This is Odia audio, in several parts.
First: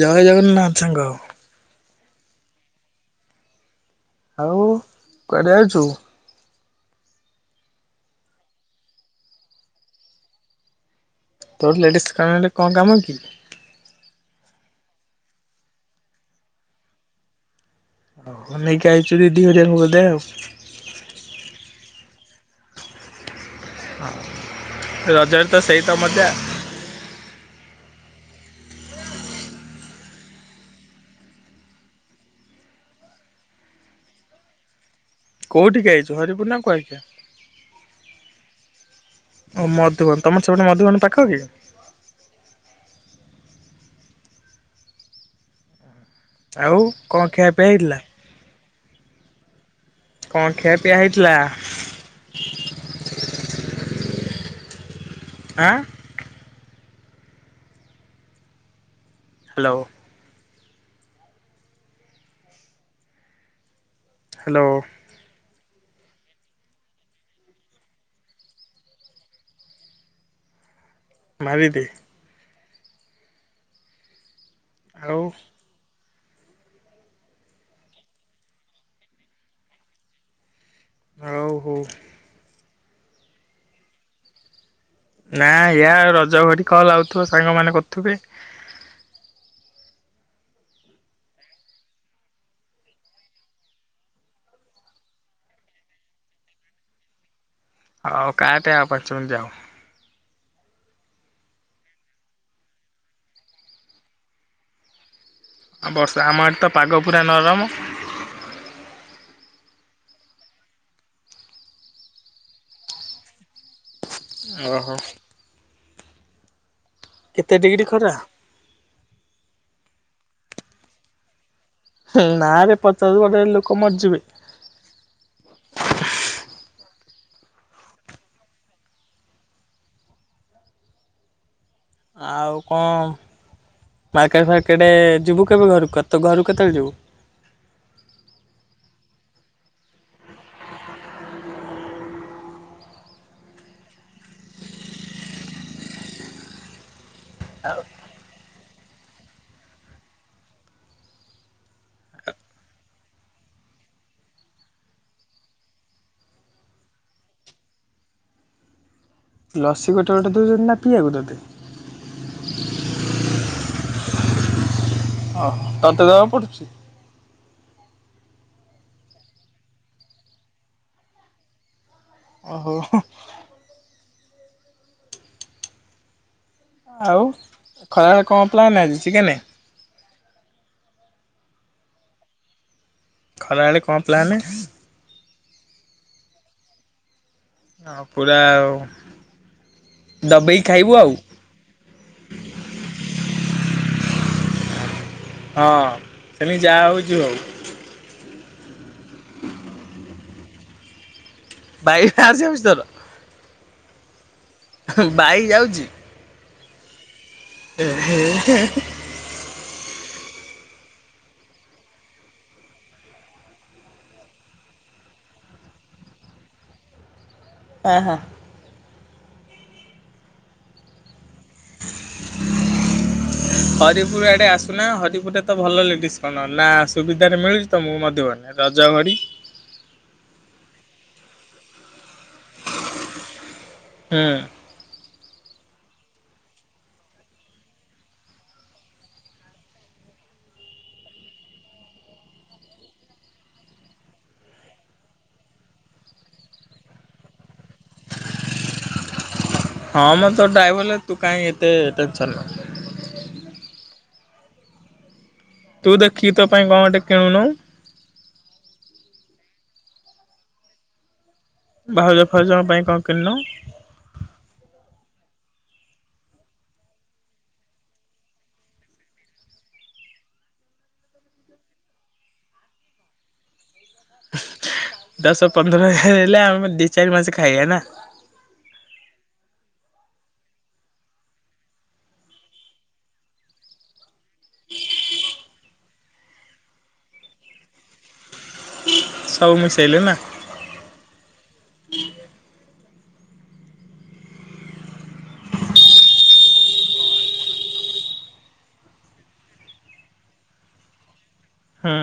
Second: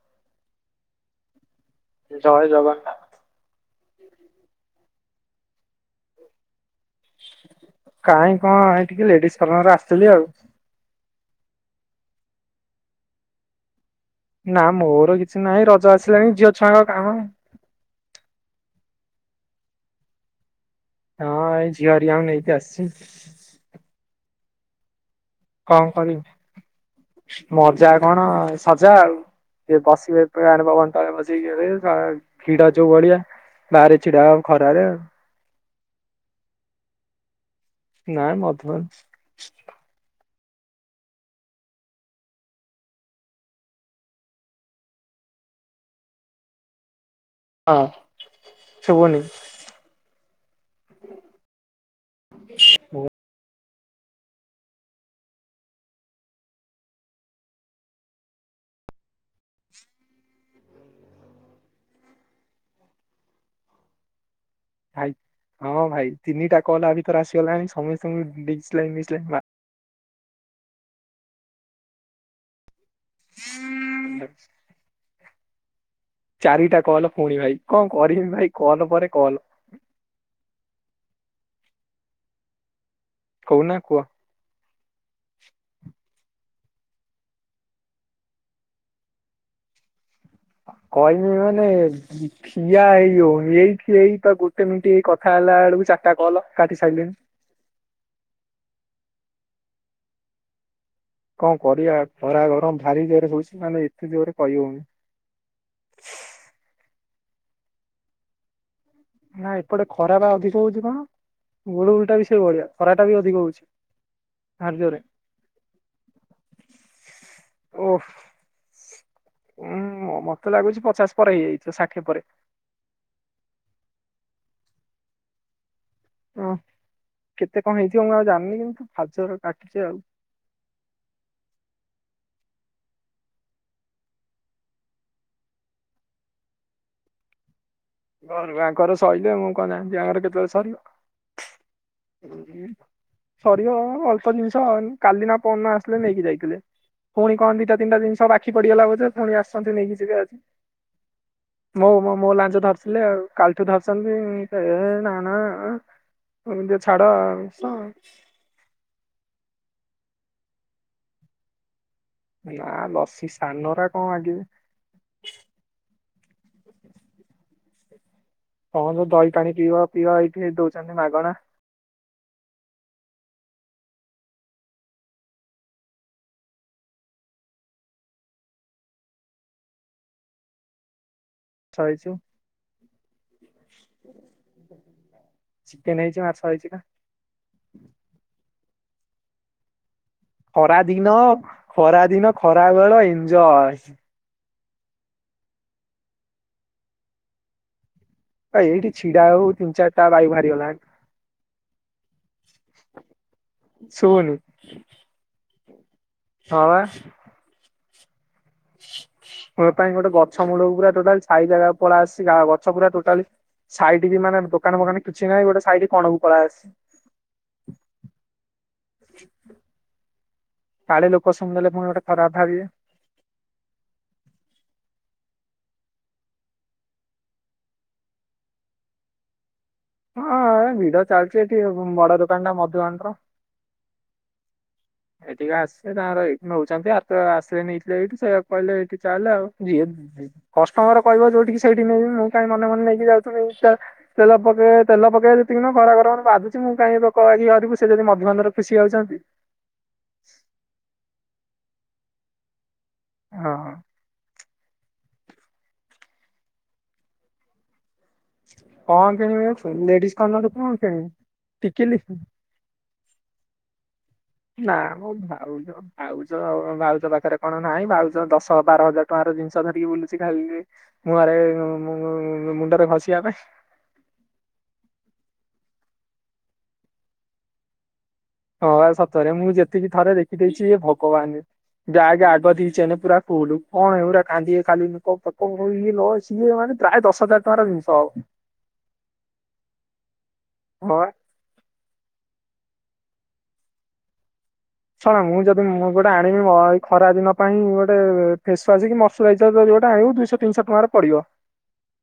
ଜୟ ଜଗନ୍ନା [unintelligible] ଜୟ ଜଗନ୍ନାଥ। ହଉ କୁଆଡେ ଆଉଛୁ? କାହିଁ କଣ ଏ ଟିକେ ଲେଡିଜ କର୍ନର ଆସିଥିଲି ଆଉ ତୋ ଲେଡିସ୍ କର୍ନରରେ କଣ କାମ କି? ନା ମୋର କିଛି ନାହିଁ ରଜ ଆସିଲାଣି ଝିଅ ଛୁଆଙ୍କ କାମ। ଓଉ ନେଇକି ଆାଇଚୁ ଦିଇ ହଜାର ବଧେ ଆଉ ହଁ ଏଇ ଝିଅରିଆଙ୍କୁ ନେଇକି ଆସିଛି। ରଜରେ ତ ସେଇ କଣ ତ ମଜା କରିନି ମଜା କଣ? ସଜା ଆଉ ସେ ବସିବେ ଫ୍ୟାନ ପବନ ତଳେ ବସେଇି ଭିଡ ଯୋଉ ଭଳିଆ ବାହାରେ ଛିଡାହ ଆଉ ଖରାରେ ଆଉ କେଉଁଠିକି ଆଇଛୁ ହରିପୁର ନା କ ଆ ନାଇଁ ମତ ଓ ମଧୁବନ ତମର ସେପଟେ ମଧୁବନ ପାଖ କି? ଆଉ। କଣ ଖିଆପିଆ ହଁ ହେଇଥିଲା ଶୁଭୁନି। କଣ ଖିଆ ପିଆ ହେଇଥିଲା? ମୁଁ ଆଁ? ହ୍ୟାଲୋ। ହ୍ୟାଲୋ। ଭାଇ ହଁ ଭାଇ ତିନିଟା କଲ ଆ ଭିତର ଆସିଗଲାଣି ସମସ୍ତଙ୍କୁ [unintelligible] ମାର୍ ମାରିଦେ। [unintelligible] ଆଉ ଚାରିଟା କଲ୍ ପୁଣି ଭାଇ କଣ କରିବି ଭାଇ କଲ୍ ପରେ କଲ୍। ଆଉ ହଉ। କହୁନା କୁହ। ନାଁ ୟା ରଜ୍ ଯା ହଉ ହେରି କଲ୍ ଆଉଥିବ ସାଙ୍ଗମାନେ କରୁଥିବେ। କହିଲି ମାନେ ଠିଆ ହେଇ ହଉନି ଏଇଠି ଏଇବା ଗୋଟେ ମିନିଟ ଏଇ କଥା ହେଲା ବେଳକୁ ଚାରିଟା କଲ କାଟି ସାରିଲିଣି। ହଉ କାଟ ଆଉ ପାଞ୍ଚ ମିନିଟ୍ ଯାଉ। କଣ କରିବା ଖରା ଗରମ ଭାରି ଜୋରରେ ହଉଛି ମାନେ ଏତେ ଜୋରରେ କହି ହଉନି। ଆଉ ବର୍ଷା ଆମ ଆଡେ ତ ପାଗ ପୁରା ନରମ। [inaudible] ନା ଏପଟେ ଖରା ବା ଅଧିକ ହଉଛି କଣ ଗୁଳୁଗୁଳି ଟା ବି ସେ ଭଳିଆ ଖରା ଟା ବି ଅଧିକ ହଉଛି। ଭାରି ଅହ ଜୋରେ କେତେ ଡିଗ୍ରୀ ଓଃ ଖରା? ଉଁ ମତେ ଲାଗୁଛି ପଚାଶ ପରେ ହେଇଯାଇ ହଁ ନାରେ ପଚାଶ ରେ ବୋଧେ ଲୋକ ମର୍ଜିବେ। ଓ କେତେ କଣ ହେଇଥିବ ମୁଁ ଆଉ ଜାଣିନି କିନ୍ତୁ ଭାରି ଜୋରେ କାଟିୁଛେ ଆଉ ଆଉ କଣ ମାର୍କେଟ ଫାର୍କେଟ ଯିବୁ କେବେ ଘରକୁ ତୁ ଘରୁକୁ କେତେବେଳେ ଯିବୁ? ଘରୁକୁ ଆଙ୍କର ସଇଲେ ମୁଁ କଣ ଜାଣିଛି ଆଙ୍କର କେତେବେଳେ ସରିବ ସରିବ ଅଳ୍ପ ଜିନିଷ କାଲି ନା ପରଦିନ ଆସିଥିଲେ ନେଇକି ଯାଇଥିଲେ। ପୁଣି କଣ ଦିଟା ତିିନଟ ଜିନିଷ ବାକି ବଢିଆ ଲାଗୁଥିଲା ପୁଣି ଆସନ୍ତି ନେଇକି ଯିବେ ଆଜି ମୋ ମୋ ଲାଞ୍ଜ ଧରି ଆସିଲେ ଆଉ କାଲିଠୁ ଧରିଛନ୍ତି ଏ ଏ ନା ନା ଏମିତି ଛାଡ ଆଉ ସ ଲସି ଗୋଟେ ଗୋଟେ ଦଉଛନ୍ତି ନା ପିଇବାକୁ ତତେ? ନା ଲସି ସାନଗୁରା କଣ ମାଗିବି। ଅହ ତତେ ଦବାକୁ ପଡୁଛି? କହନୁ ଦହି ପାଣି ପିଇବା ପିଇବା ଏଇଠି ଦଉଛନ୍ତି ମାଗଣା। ଓହୋ ହ। ଆଉ ଖରାରେ କଣ ପ୍ଲାନ ଆଜି ଚିକେନେ? [unintelligible] ଇଛି? ଖରାବେଳେ କଣ ପ୍ଲାନେ? ଚିକେନ ହେଇଛି ମାଛ ହେଇଛି ନା। ହଁ ପୁରା। ଦବେଇକି ଖରା ଖାଇବୁ ଆଉ ଦିନ ଖରା ଦିନ ଖରା ବେଳ ଇଞୟ ହଁ ସେମି ଯାହା ହଉଛୁ ଆଉ ହ ଏଇଠି ଛିଡ଼ା ହଉ ତିନ ଚାରି ବ ବାଇ ଭାଇ ଲା [inaudible] ଭାଇ ଆ ସେ ମିଛି ତର [inaudible] ଶୁବନି [inaudible] ବାାଇ ଯାଉଛି, ହ [inaudible] ହଁ ହୁଁ [inaudible] ହଁ ତା ପାଇଁ ଗୋଟେ ଗଛ ମୂଳକୁ ପୁରା ଟୋଟାଲି ସାଇ ଜାଗାକୁ ପଳ ଆସିଛି ଗା ଗଛ ପୁରା ଟୋଟାଲି ସାଇଡ ବି ମାନେ ଦୋକାନ ଫୋକାନ କିଛି ନାହିଁ ଗୋଟେ ସାଇଡ କଣ କ ପଳ ଆସସି [inaudible] ହ ହ [inaudible] [unintelligible] କାଳେ ଲୋକ [inaudible] ପୁଣି ଗୋଟେ ଖରାପ ଭାବିବେ। ହରିପୁର ଆଡେ ଆସୁନା ହରିପୁର ତ ଭଲ ଲେଡିସ୍ କଣ ନା ସୁବିଧାରେ ମିଳୁଛି ତ ମୁଁ ମଧ୍ୟ ବନେ ରଜ ଘଡି ହଁ ଏ ଭିଡ ଚାଲିଛି ଏଠି ବଡ ଦୋକାନ ଟା ମଧୁକାନ ର [inaudible] ହୁଁ ଏଠିକି ଆସିଲେ ତାଙ୍କର ଏି ନେଉଛନ୍ତି ଆସିଲେ ନେଇଥିଲେ ଏଇଠି ସେ କହିଲେ ଏଇଠି ଚାଲଲେ ଆଉ ଯି କଷ୍ଟମର କହିବ ଯୋଉଠି ସେଇଠି ନେଇବି ମୁଁ କାଇହିଁ ମନେ ମନେ ନେଇକି ଯାଉଥିଲି ତେଲ ପକେଇ ତେଲ ପକେଇବା ଯେତିକି ଖରା ଘର ମାନେ ବାଧୁଛି ମୁଁ କାଇହିଁି ପକକି କରରିବି ସେ ଯଦି ମଧ୍ୟବନ୍୍ଧରେ ଖୁସି ଯାଉଛନ୍ତି [inaudible] ହଁ ମଁ ତ ଡ୍ରାଇଭରରେ ତୁ କଁ ତେ ଟେନସନ୍ ନାହି ହଁ। ତୁ ଦେଖିକି ତୋ ପାଇଁ କଣ ଗ ଟେ କିଣୁନୁ କଣ କିଣିବ ଲେଡିଜ କାନ ତ କଣ କିଣିବି ଟିକିଲି ବାାଉଜା ଫାଉଜଙ୍କ ପାଇଁ କଣ କିଲ ନା ମ ଭାଉଜ ବାାଉଜ ବାଳଜ ପାଖରେ କଣ ନାହିଁ ବାଳଜ ଦଶ ବାର ହଜାର ଟଙ୍କାର ଜିନିଷ ଧରିକି ବୁଲୁଛି ଖାଲି ମୁହଁରେ ମୁଣ୍ଡରେ ଘଷିବା ପାଇଁ [inaudible] ଦଶ ପନ୍ଦର ହେଲେ ଆମେ ଦି ଚାରି ମାସ ଖାଇବା ନା ହଁ ସତରେ ମୁଁ ଯେତିକି ଥରେ ଦେଖିଦେଇଛି ଇଏ ଭଗବାନ ଯାକ ଆଡ ଦେଇଛିେ ପୁରା କୁହୁଲୁ କଣ ହେୁରା କାନ୍ଦେ ଖାଲି ଇଏ ସିଏ ମାନେ ପ୍ରାୟ ଦଶ ହଜାର ଟଙ୍କାର ଜିନିଷ ହବ ସବୁ ମିଶେଇଲେ ନା ହଁ ବା ଶୁଣ ମୁଁ ଯଦି ମୁଁ ଗୋଟେ ଆଣିବିଇ ଖରା ଦିନ ପାଇଁ ଗୋଟେ ଫେସୱା କି ମଶ୍ଚରାଇଜର ଯି ଗୋଟେ ଆଣିବୁ ଦୁଇଶହ ତିନିଶହ ଟଙ୍କାରେ ପଡିବ ହଁ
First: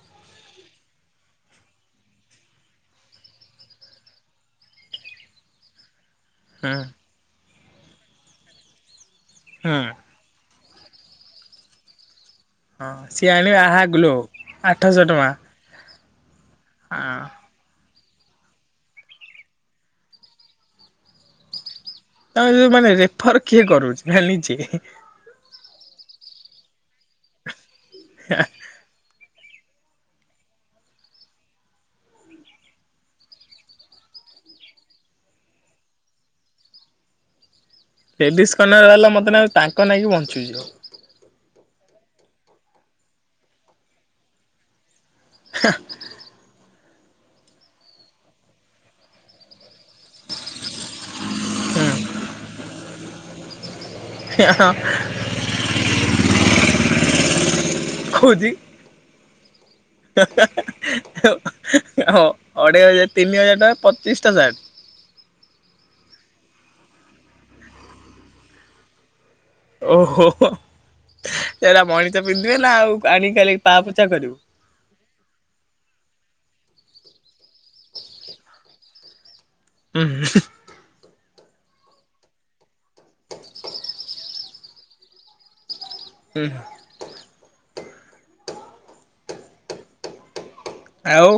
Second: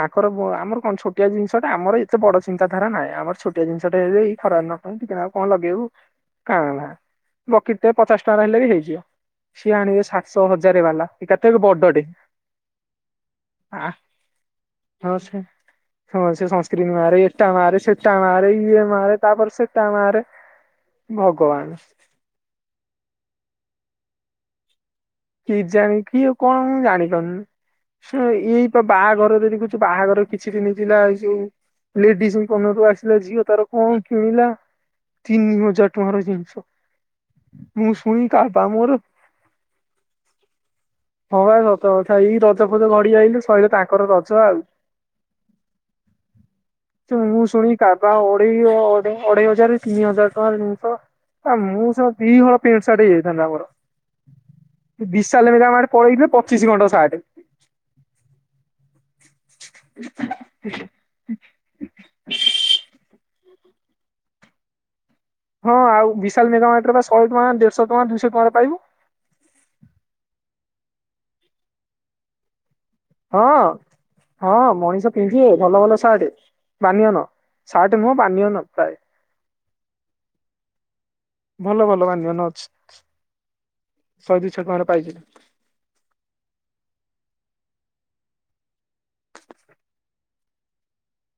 ତାଙ୍କର ଆମର କଣ ଛୋଆ ଜିନିଷଟା ଆମର ଏତେ ବଡ ଚିନ୍ତାଧାରା ନାହିଁ ଆମର ଛୋଆ ଜିନିଷଟା ଏବେଇ ଖରାପ ନ କ ଟିକେ କଣ ଲଗେଇବୁ ହୁଁ ହଁ ବକିଟରେ ପଚାଶ ଟଙ୍କା ଆହିଲେ ବି ହେଇଯିବ ସିଏ ହୁଁ ଆଣିବେ ସାତଶହ ହଜାର ବାଲା କେତେ ବଡ ଟେ [inaudible] ହଁ ସିଏ ଆଣିବେ ବାହାଗଲ ଆଉ ଆଠଶହ ହଁ ଟଙ୍କା ସେ [inaudible] ହଁ ସଂସ୍କ୍ର ମା ହଁ ମ [inaudible] ଟଣାରେ ଇଏ ମାରେ ତାପରେ ସେ ଟଣାରେ ଭଗବାନ [inaudible] ଆ ମାନେ ରେଫର କିଏ କରୁଛି ନା ନି--ଜେ କି ଜାଣି କିଉ କଣ ଜାଣିଛନ୍ତି? ସେ ଏଇ ବା ବାହାଘର ଯଦି ଯ ବାହାଘର କିଛି ଦିନଥିଲା ଏଇ ଯୋଉ ଲେଡିଜ ମନରୁ ଆସିଲା ଝିଅ ତାର କଣ କିଣିଲା ତିନି ହଜାର ଟଙ୍କାର ଜିନିଷ।। ମୁଁ ଶୁଣି କା ଲେଡିସ୍ ବା କନର ମୋର ବାଲା ମତେ ନାଗୁଚି ତାଙ୍କ ନାଗି ବଞ୍ଚ [unintelligible] ହଁ ବା ସତ କଥା ଏଇ ରଜ ଫଜ ଘଡି ଆଇଲେ ସହିଲା ତାଙ୍କର ରଜ ଆଉ [inaudible] ମୁଁ ଶୁଣି କବା ଅଢେଇଅଢେଇ ଅଢେଇ ହଜାର ତିନି ହଜାର ଟଙ୍କାରେ ଜିନିଷ ଆ ମୁଁ ସ ଦିହଳ ପେ ସାଟ୍ ହେଇଯାଇଥାନ୍ତା ମୋର [inaudible] ବିଶାଲ ମିଡାମ ଆଡ଼େ ପଳେଇଥିଲେ ପଚିଶି ଘଣ୍ଟ ସାଟ୍ କହୁଛି। ଅ ପଚିଶି ଟା ସାଟ୍ ହଁ ଆଉ ବିଶାଲ ମେଗା ମାଟ ବା ଶହେ ଟଙ୍କା ଦେଢଶହ ଟଙ୍କା ଦୁଇଶହ ଟଙ୍କାରେ ପାଇବୁ। ଓହୋ ସେରା ମଣିଷ ପିନ୍ଧିବେ ନା ଆଉ ଆଣିକି ହଁ ଖାଲି ପା ପୋଛା କରିବୁ। ହଁ ମଣିଷ ପିନ୍ଧିବେ ଭଲ ଭଲ ସାର୍ଟ। ବାନିଅନ ଶାର୍ଟ ନୁହଁ ବାନିଅନ ପ୍ରାୟ [inaudible] ଭଲ ଭଲ ବାନିଅନ ଅଛି? ଶହେ ଦୁଇଶହ ଟଙ୍କାରେ ପାଇଯିବୁ ହୁଁ ଆଉ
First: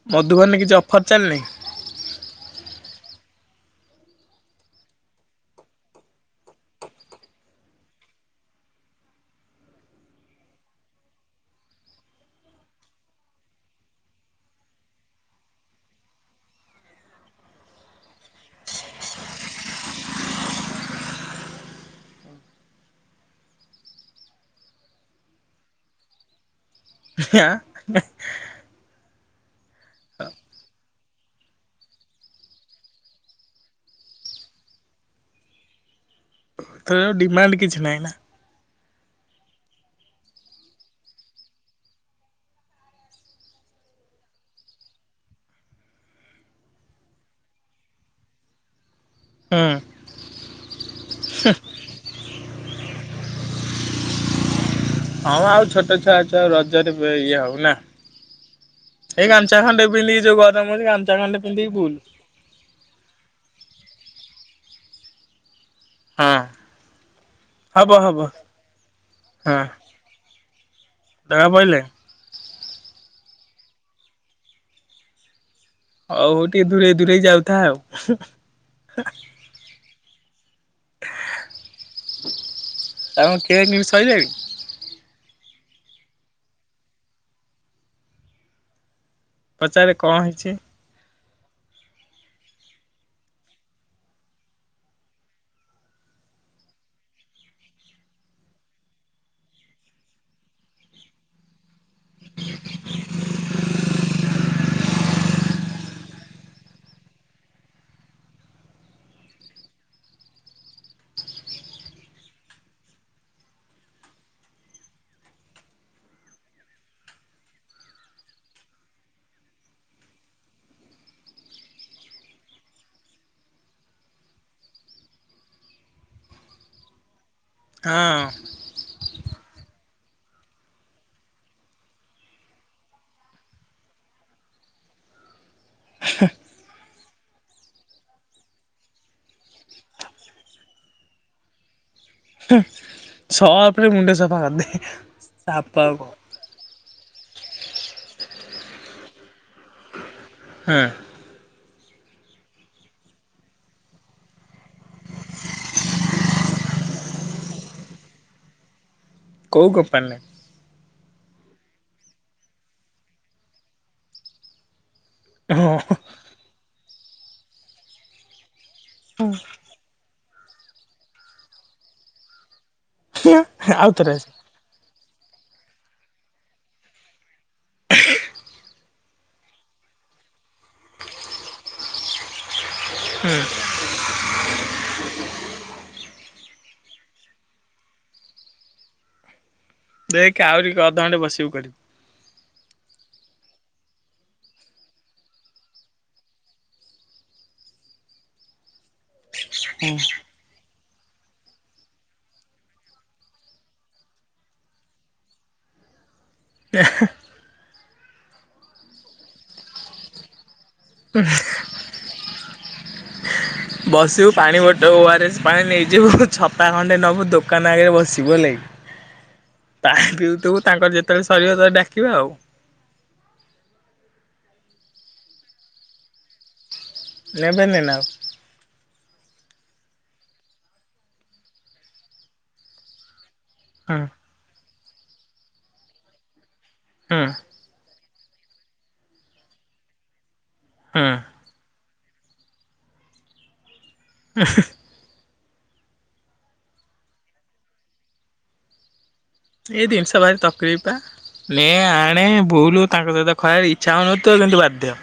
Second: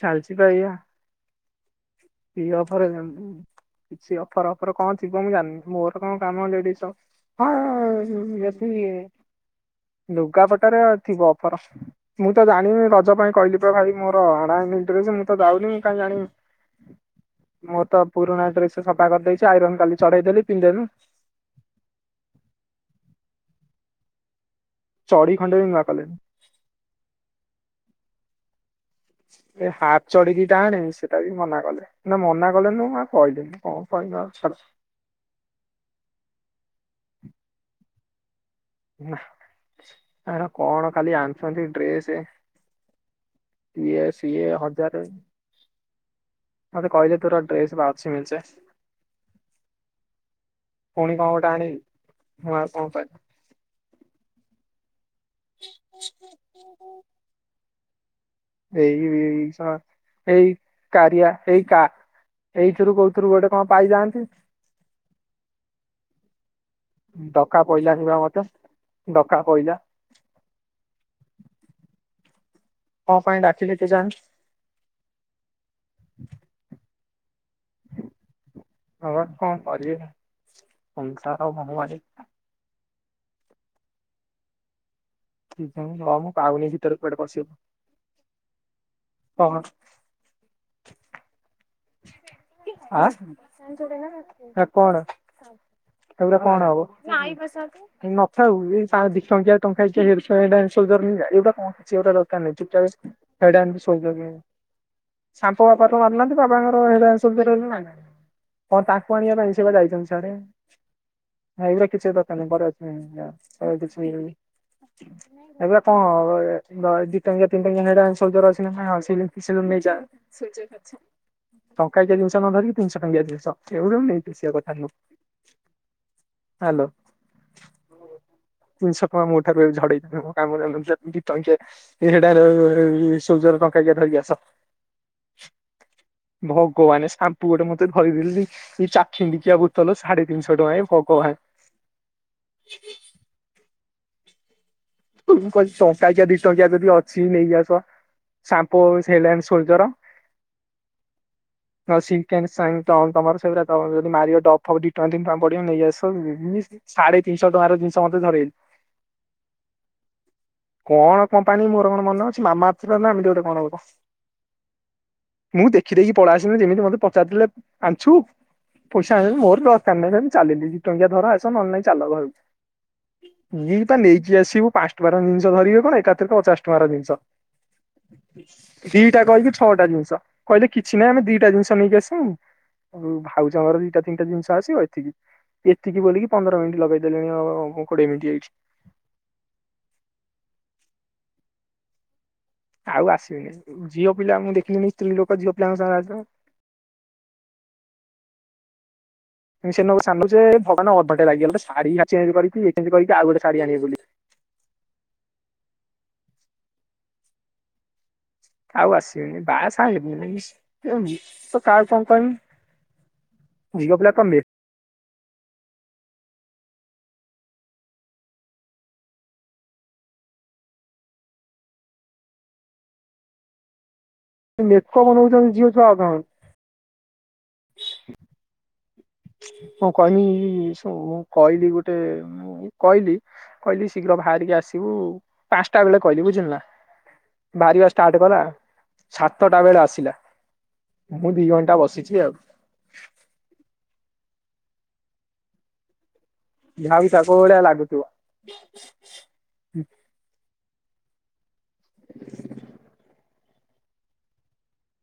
ଚାଲିଛି ପା ମଧୁବନରେ ଏଇଆ। କିଛି ଅଫର୍ ଚାଲିନି? କି ଅଫର୍ କିଛି ଅଫରଫର କଣ ଥିବ ମୁଁ ଜାଣିନି ମୋର କଣ ଲେଡିସ୍ ର ହଁ ଯେଦି ଲୁଗାପଟରେ ଥିବ ଅଫର ମୁଁ ତ ଜାଣିନି ରଜ ପାଇଁ କହିଲି ପା ଭାଇ ମୋର ଅଣା ହେଇନି ମୁଁ ତ ଯାଉନି ମୁଁ କାହିଁ ଜାଣିବି। ମୁଁ ତ ପୁରୁଣା ଡ୍ରେସ୍ ସଫା କରିଦେଇଛି ଆଇରନ୍ କାଲି ଚଢେଇଦେଲି ପିନ୍ଧନୁ। ଚଢ଼ି ଖଣ୍ଡେ ବି ନୁଆ କଲେନି। ଆଁ ଏ ହାପ ଚଢିକି ଟାନେ ସେ ସେଟା ବି ମନା କଲେ ନା ମନା କଲେନୁ ଆ କହିଲେନି କଣ କହିମି ଛା ଏଥର ଡିମାଣ୍ଡ କିଛି ନହିଁ ନା? ନା ହେରା କଣ ଖାଲି ଆଣିଛନ୍ତି ଡ୍ରେସ୍ ଇଏ ସିଏ ହଜାର ମେତେ କହିଲେ ତର ଡ୍ରେସ୍ ବା ଅଛି ମିଚେ। ହୁଁ ପୁଣି କଣ ଗୋଟେ ଆଣିବୁ? ମୁଁ ଆଉ କଇମି ହଁ ଆଉ ଛୋଟ ଛୁଆ ଅଛୁ ଆଉ ରଜରେ ବ ଇଏ ହବୁ ନା ଏଇ ଏଇ ଏଇ ଗାମୁଛା ସଳା ଖଣ୍ଡେ ପିନ୍ଧିକି ଯୋଉ ଏଇ ଗରମ ହଉଛି ଗାମୁଛା କାରିଆ ଖଣ୍ଡେ ଏଇ ପିନ୍ଧିକି କା ବୁଲୁ ଏଇଥିରୁ କୋଉଥିରୁ ଗୋଟେ କଣ ପାଇଯାଆନ୍ତି ହଁ। ଡକା ହବ ପଇଲା ଣିବା ହବ। ମତେ ଡକା ହଁ ପଇଲା। ଧରା ପଇଲେ? କଣ ପାଇଁ ଡାକିଲେ କେ ଯାଣି? ହଉ ଟିକେ ଦୂରେ ଦୂରେଇ ଯାଉ ଆ କଣ କରିବି [unintelligible] [unintelligible] ସଇଲାଣି? ହ ମୁଁ ପାାଉନି ଭିତର କୁଆଡେ ପଶିଯାଇଛି। ପଚାରରେ କଣ ହେଇଛି? ଆ କଣ ଏଗୁରା କଣ ହବ? ନଥାଉ, ଏଇ ଦିଟଙ୍କିଆ ଟଙ୍କାକିଆ ହେଡ଼ ସୋଲଜର ନେଇଜା? [unintelligible] କିଛି ଦରକାର ନାହିଁ। [unintelligible] ସାମ୍ପୋ ବାପା ତ ମାନୁ ନାହାନ୍ତି। ବାବାଙ୍କର ହେଡ଼ ଆଣ୍ଡ ସୋଲଜର [unintelligible] କଣ ତାଙ୍କୁ ଆଣିବା ପାଇଁ ସେ ଯାଇଛନ୍ତି ସ୍ୟାଡେ ଏଗୁରା କିଛି ଦରକାର ନାହିଁ, ଘରେ ଅଛି, [unintelligible] ଏଗୁରା କଣ ହବ ଦି ଟଙ୍କିଆ ତିନି ଟଙ୍କିଆହେଡ଼ ଆଣ୍ଡ ସୋଲଜର ଅଛି ନା, ସେୟାକୁ ନେଇଜା। ଟଙ୍କାକିଆ ଜିନିଷ ନ ଧରିକି ତିନିଶହ ଟଙ୍କିଆ ଜିନିଷ ଏଗୁଡ଼ାଙ୍କୁ ନେଇକି ଆସିବା କଥା ନୁହଁ, ହ୍ୟାଲୋ। ହଁ। ଦିଶ ଟଙ୍କା ମୋ ଠାରୁ ଝଡେଇଛି, ମୋ କାମରେ ଅନୁସାରେ [unintelligible] ହେଡ଼ ଏଣ୍ଡ ସୋଲଜର ଟଙ୍କାକିଆ ଧରିକି ଆସ। ଭଗବାନେ ସାମ୍ପୁ ଗୋଟେ ମତେ ଧରିଦେଲି ଏଇ ଚାଖିଣ୍ଡିକିଆ ବୋତଲ, ସାଢେ ତିନିଶହ ଟଙ୍କା ଏ ଭଗବାନ। ସର୍ଫରେ ମୁଣ୍ଡ ସଫା କରିଦେ। ମୁଁ ସାପ କହୁଛି ଆଉ କଣ। ଟଙ୍କାକିଆ ଦିଟଙ୍କିଆ ଯଦି ଅ ଛି ନେଇକି ଆସ ସାମ୍ପୋ ହେଡ ଆନ ସୋଲଜର। ହଁ। ସିଂଙ୍କ ଆଣ୍ଡ ସାଇନ ତମର ସେଗୁରା ଯଦି ମାରିବ ଡବ ଫବ ଦି ଟଙ୍କା ତିନି ଟଙ୍କା ପଡିବ ନେଇ ଆସ, ସାଢେ ତିନିଶହ ଟଙ୍କାର ଜିନିଷ ମୋତେ ଧରେଇଲେ। କୋଉ କମ୍ପାନୀ? କଣ କମ୍ପାନୀ ମୋର କଣ ମନେ ଅଛି ମାମା ଆର୍ଥ ଟା ଏମିତି ଗୋଟେ କଣ ଗୋଟେ। ମୁଁ ଦେଖିଦେଇକି କି ପଳେଇ ଆସିଲିନି ଯେମିତି ମତେ ପଚାରିଲେ ଆଣିଛୁ ପଇସା ହଁ ଆଣି ମୋର ଦରକାର ନାହିଁ ଚାଲିଲି, ଦି ଟଙ୍କିଆ ଧର ଆସ ନହେଲେ ନାଇଁ ଚାଲ। ଇଏ ପା ଆଉଥରେ ନେଇକି ଆସିବୁ ପାଞ୍ଚ ଜିନିଷ ଧରିବେ କଣ ଏକାଥରେ ପଚାଶ ଟଙ୍କାର ଜିନିଷ ଦିଟା କହିକି ଛଅଟା ଜିନିଷ। କହିଲେ କିଛି ନାହିଁ ଆମେ ଦିଟା ଜିନିଷ ନେଇକି ଆସିବୁ, ଆ ହୁଁ ଭାଉଜଙ୍କର ଦିଟା ତିନିଟା ଜିନିଷ ଆସିବ ଏତିକି ଏତିକି ବୋଲିକି ପନ୍ଦର ମିନିଟ ଲଗେଇ ଦେଲେଣି ଆ ମୁ କୋଡିଏ ମିନିଟ ଏଇଠି। ଦେଖେ ଆହୁରି ଅଧଘଣ୍ଟେ ବସିବୁ କରିବୁ। ଆଉ ଆସିବିନି, ଝିଅପିଲା ମୁଁ ଦେଖିଲିନି ସ୍ତ୍ରୀ ଲୋକ ଝିଅପିଲାଙ୍କ ସା [unintelligible] ଅଧଘଣ୍ଟା ଲାଗିଗଲା ଶାଢୀ ଚେଞ୍ଜ କରିକି ଚେଞ୍ଜ କରିକି ଆଉ ଗୋଟେ ଶାଢୀ ଆଣିବେ ବୋଲି। [unintelligible] ଆଉ ଆସିବିନି ବା ସା ହେବିନି। [unintelligible] [unintelligible] ଝିଅ ପିଲା କଣ ବସିବୁ ମେ ପାଣି ବଟ ଓଆର ପାଣି ନେଇଯିବୁ, ଛତା ଖଣ୍ଡେ ନବୁ, ଦୋକାନ ଆଗରେ ବସିବୁ, ହେଲାକି, ପାଣି ପିଉଥିବୁ ତାଙ୍କର ଯେତେବେଳେ ସରିବ ତତେ ଡାକିବେ। ଆ ମେକପ ନଉଛନ୍ତି ଝିଅଛୁଆ ନେବେନି ନା- ହଁ କହନି ମୁଁ କହିଲି ଗୋଟେ କହିଲି କହିଲି ଆଉ। ଶୀଘ୍ର ବାହାରିକି ଆସି- ତୁ ପାଞ୍ଚଟା ବେଳେ କହିଲି ବୁଝିଲୁ ନା ହୁଁ ହୁଁ ଭାରି ବାସ ଷ୍ଟାର୍ଟ କଲା, ସାତଟା ବେଳେ ଆସିଲା ହୁଁ ମୁଁ ଦି ଘଣ୍ଟା ବସିି ବଝି ଆଉ। [inaudible] ଯାହାବି ତା କ ଓଡଆ ଲାଗୁଥିବ। ଏଇ ଦିନିଷବାରି ତପ କିଣିବୁ ପା ନ ଆଣେ ବୁଲୁ ତାଙ୍କ ସହିତ ଖରାରେ ଇଚ୍ଛା ହଉନଥିବା କିନ୍ତୁ ବାଧ୍ୟ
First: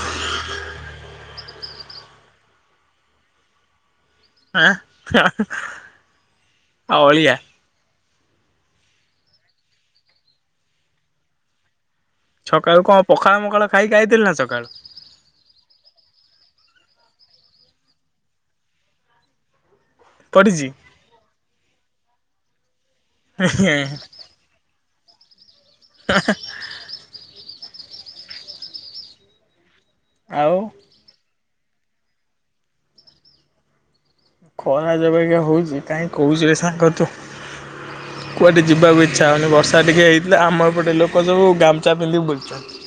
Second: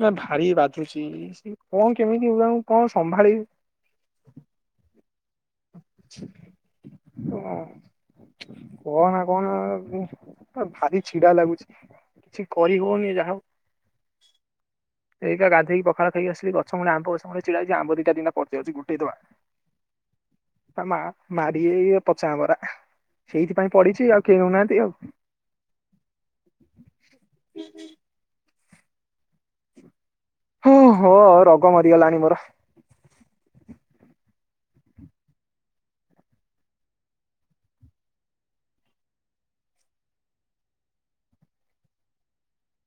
ନା ଭାରି ବାଧୁଛି କଣ କେମିତି ହଉ କଣ ସମ୍ଭାଳିିବି। ଆଁ ଆ ଅଳିଆ କହନା କହନା ଭାରି ଛିଡା ଲାଗୁଛି। କିଛି କରି ସକାଳୁ କଣ ହଉନି ଯାହା ପଖାଳ ହଉ ମଖାଳ ଖାଇକି ଆଇଥିଲି ନା ସକାଳୁ। ସୋ ଗାଧୋଇକି ପଖାଳ ଖାଇକି ଆସିଲି ଗଛ ମୂଳେ ଆମ୍ବ ଛିଡା ହେଇଛି ଆମ୍ବ ଦିଟା ଦ ପଡି ଯାଉଛି ଗୋଟେଇ ପଡିଛି ଦବା। ମା ମାର ଏଇ ପଚା ଆମ୍ବରା ସେଇଥିପାଇଁ ପଢିଛି ଆଉ କେହି ହଉନାହାନ୍ତି ଆଉ। [inaudible] ଆଉ ହଁ ହଁ ର କଣ ମରିଗଲାଣି ମୋର। ଖରା ଯୋଉ ବାଗିଆ ହଉଛି କାହିଁ କହୁଛୁ ସାଙ୍ଗ ତୁ କୁଆଡେ ଯିବାକୁ ଇଚ୍ଛା ହଉନି ବର୍ଷା ଟିକେ ହେଇଥିଲା ଆମର ଏପଟେ ଲୋକ ସବୁ ଗାମୁଚା ପିନ୍ଧିକ ବୁଲଛନ୍ତି।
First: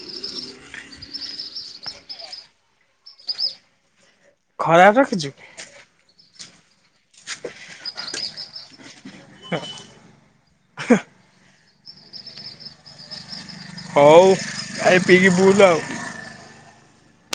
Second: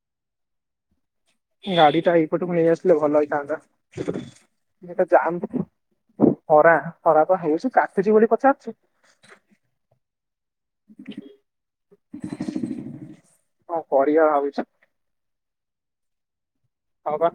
ଗାଡି ଟା ଏଇପଟକୁ ନେଇ ଆସିଲେ ଭଲ ହେଇଥାନ୍ତା। ଖରାପ ରଖିଛୁ? ହରା ଖରାପ ତ ହେଇଛି କାଟୁଛି ବୋଲି ପଚା ଠିକ [inaudible] [inaudible] କରିବା ହଉ ଭାବୁଛି ଆଇ ପିଇକି ବୁଲୁ ଆଉ। [inaudible] ହଉ ବା।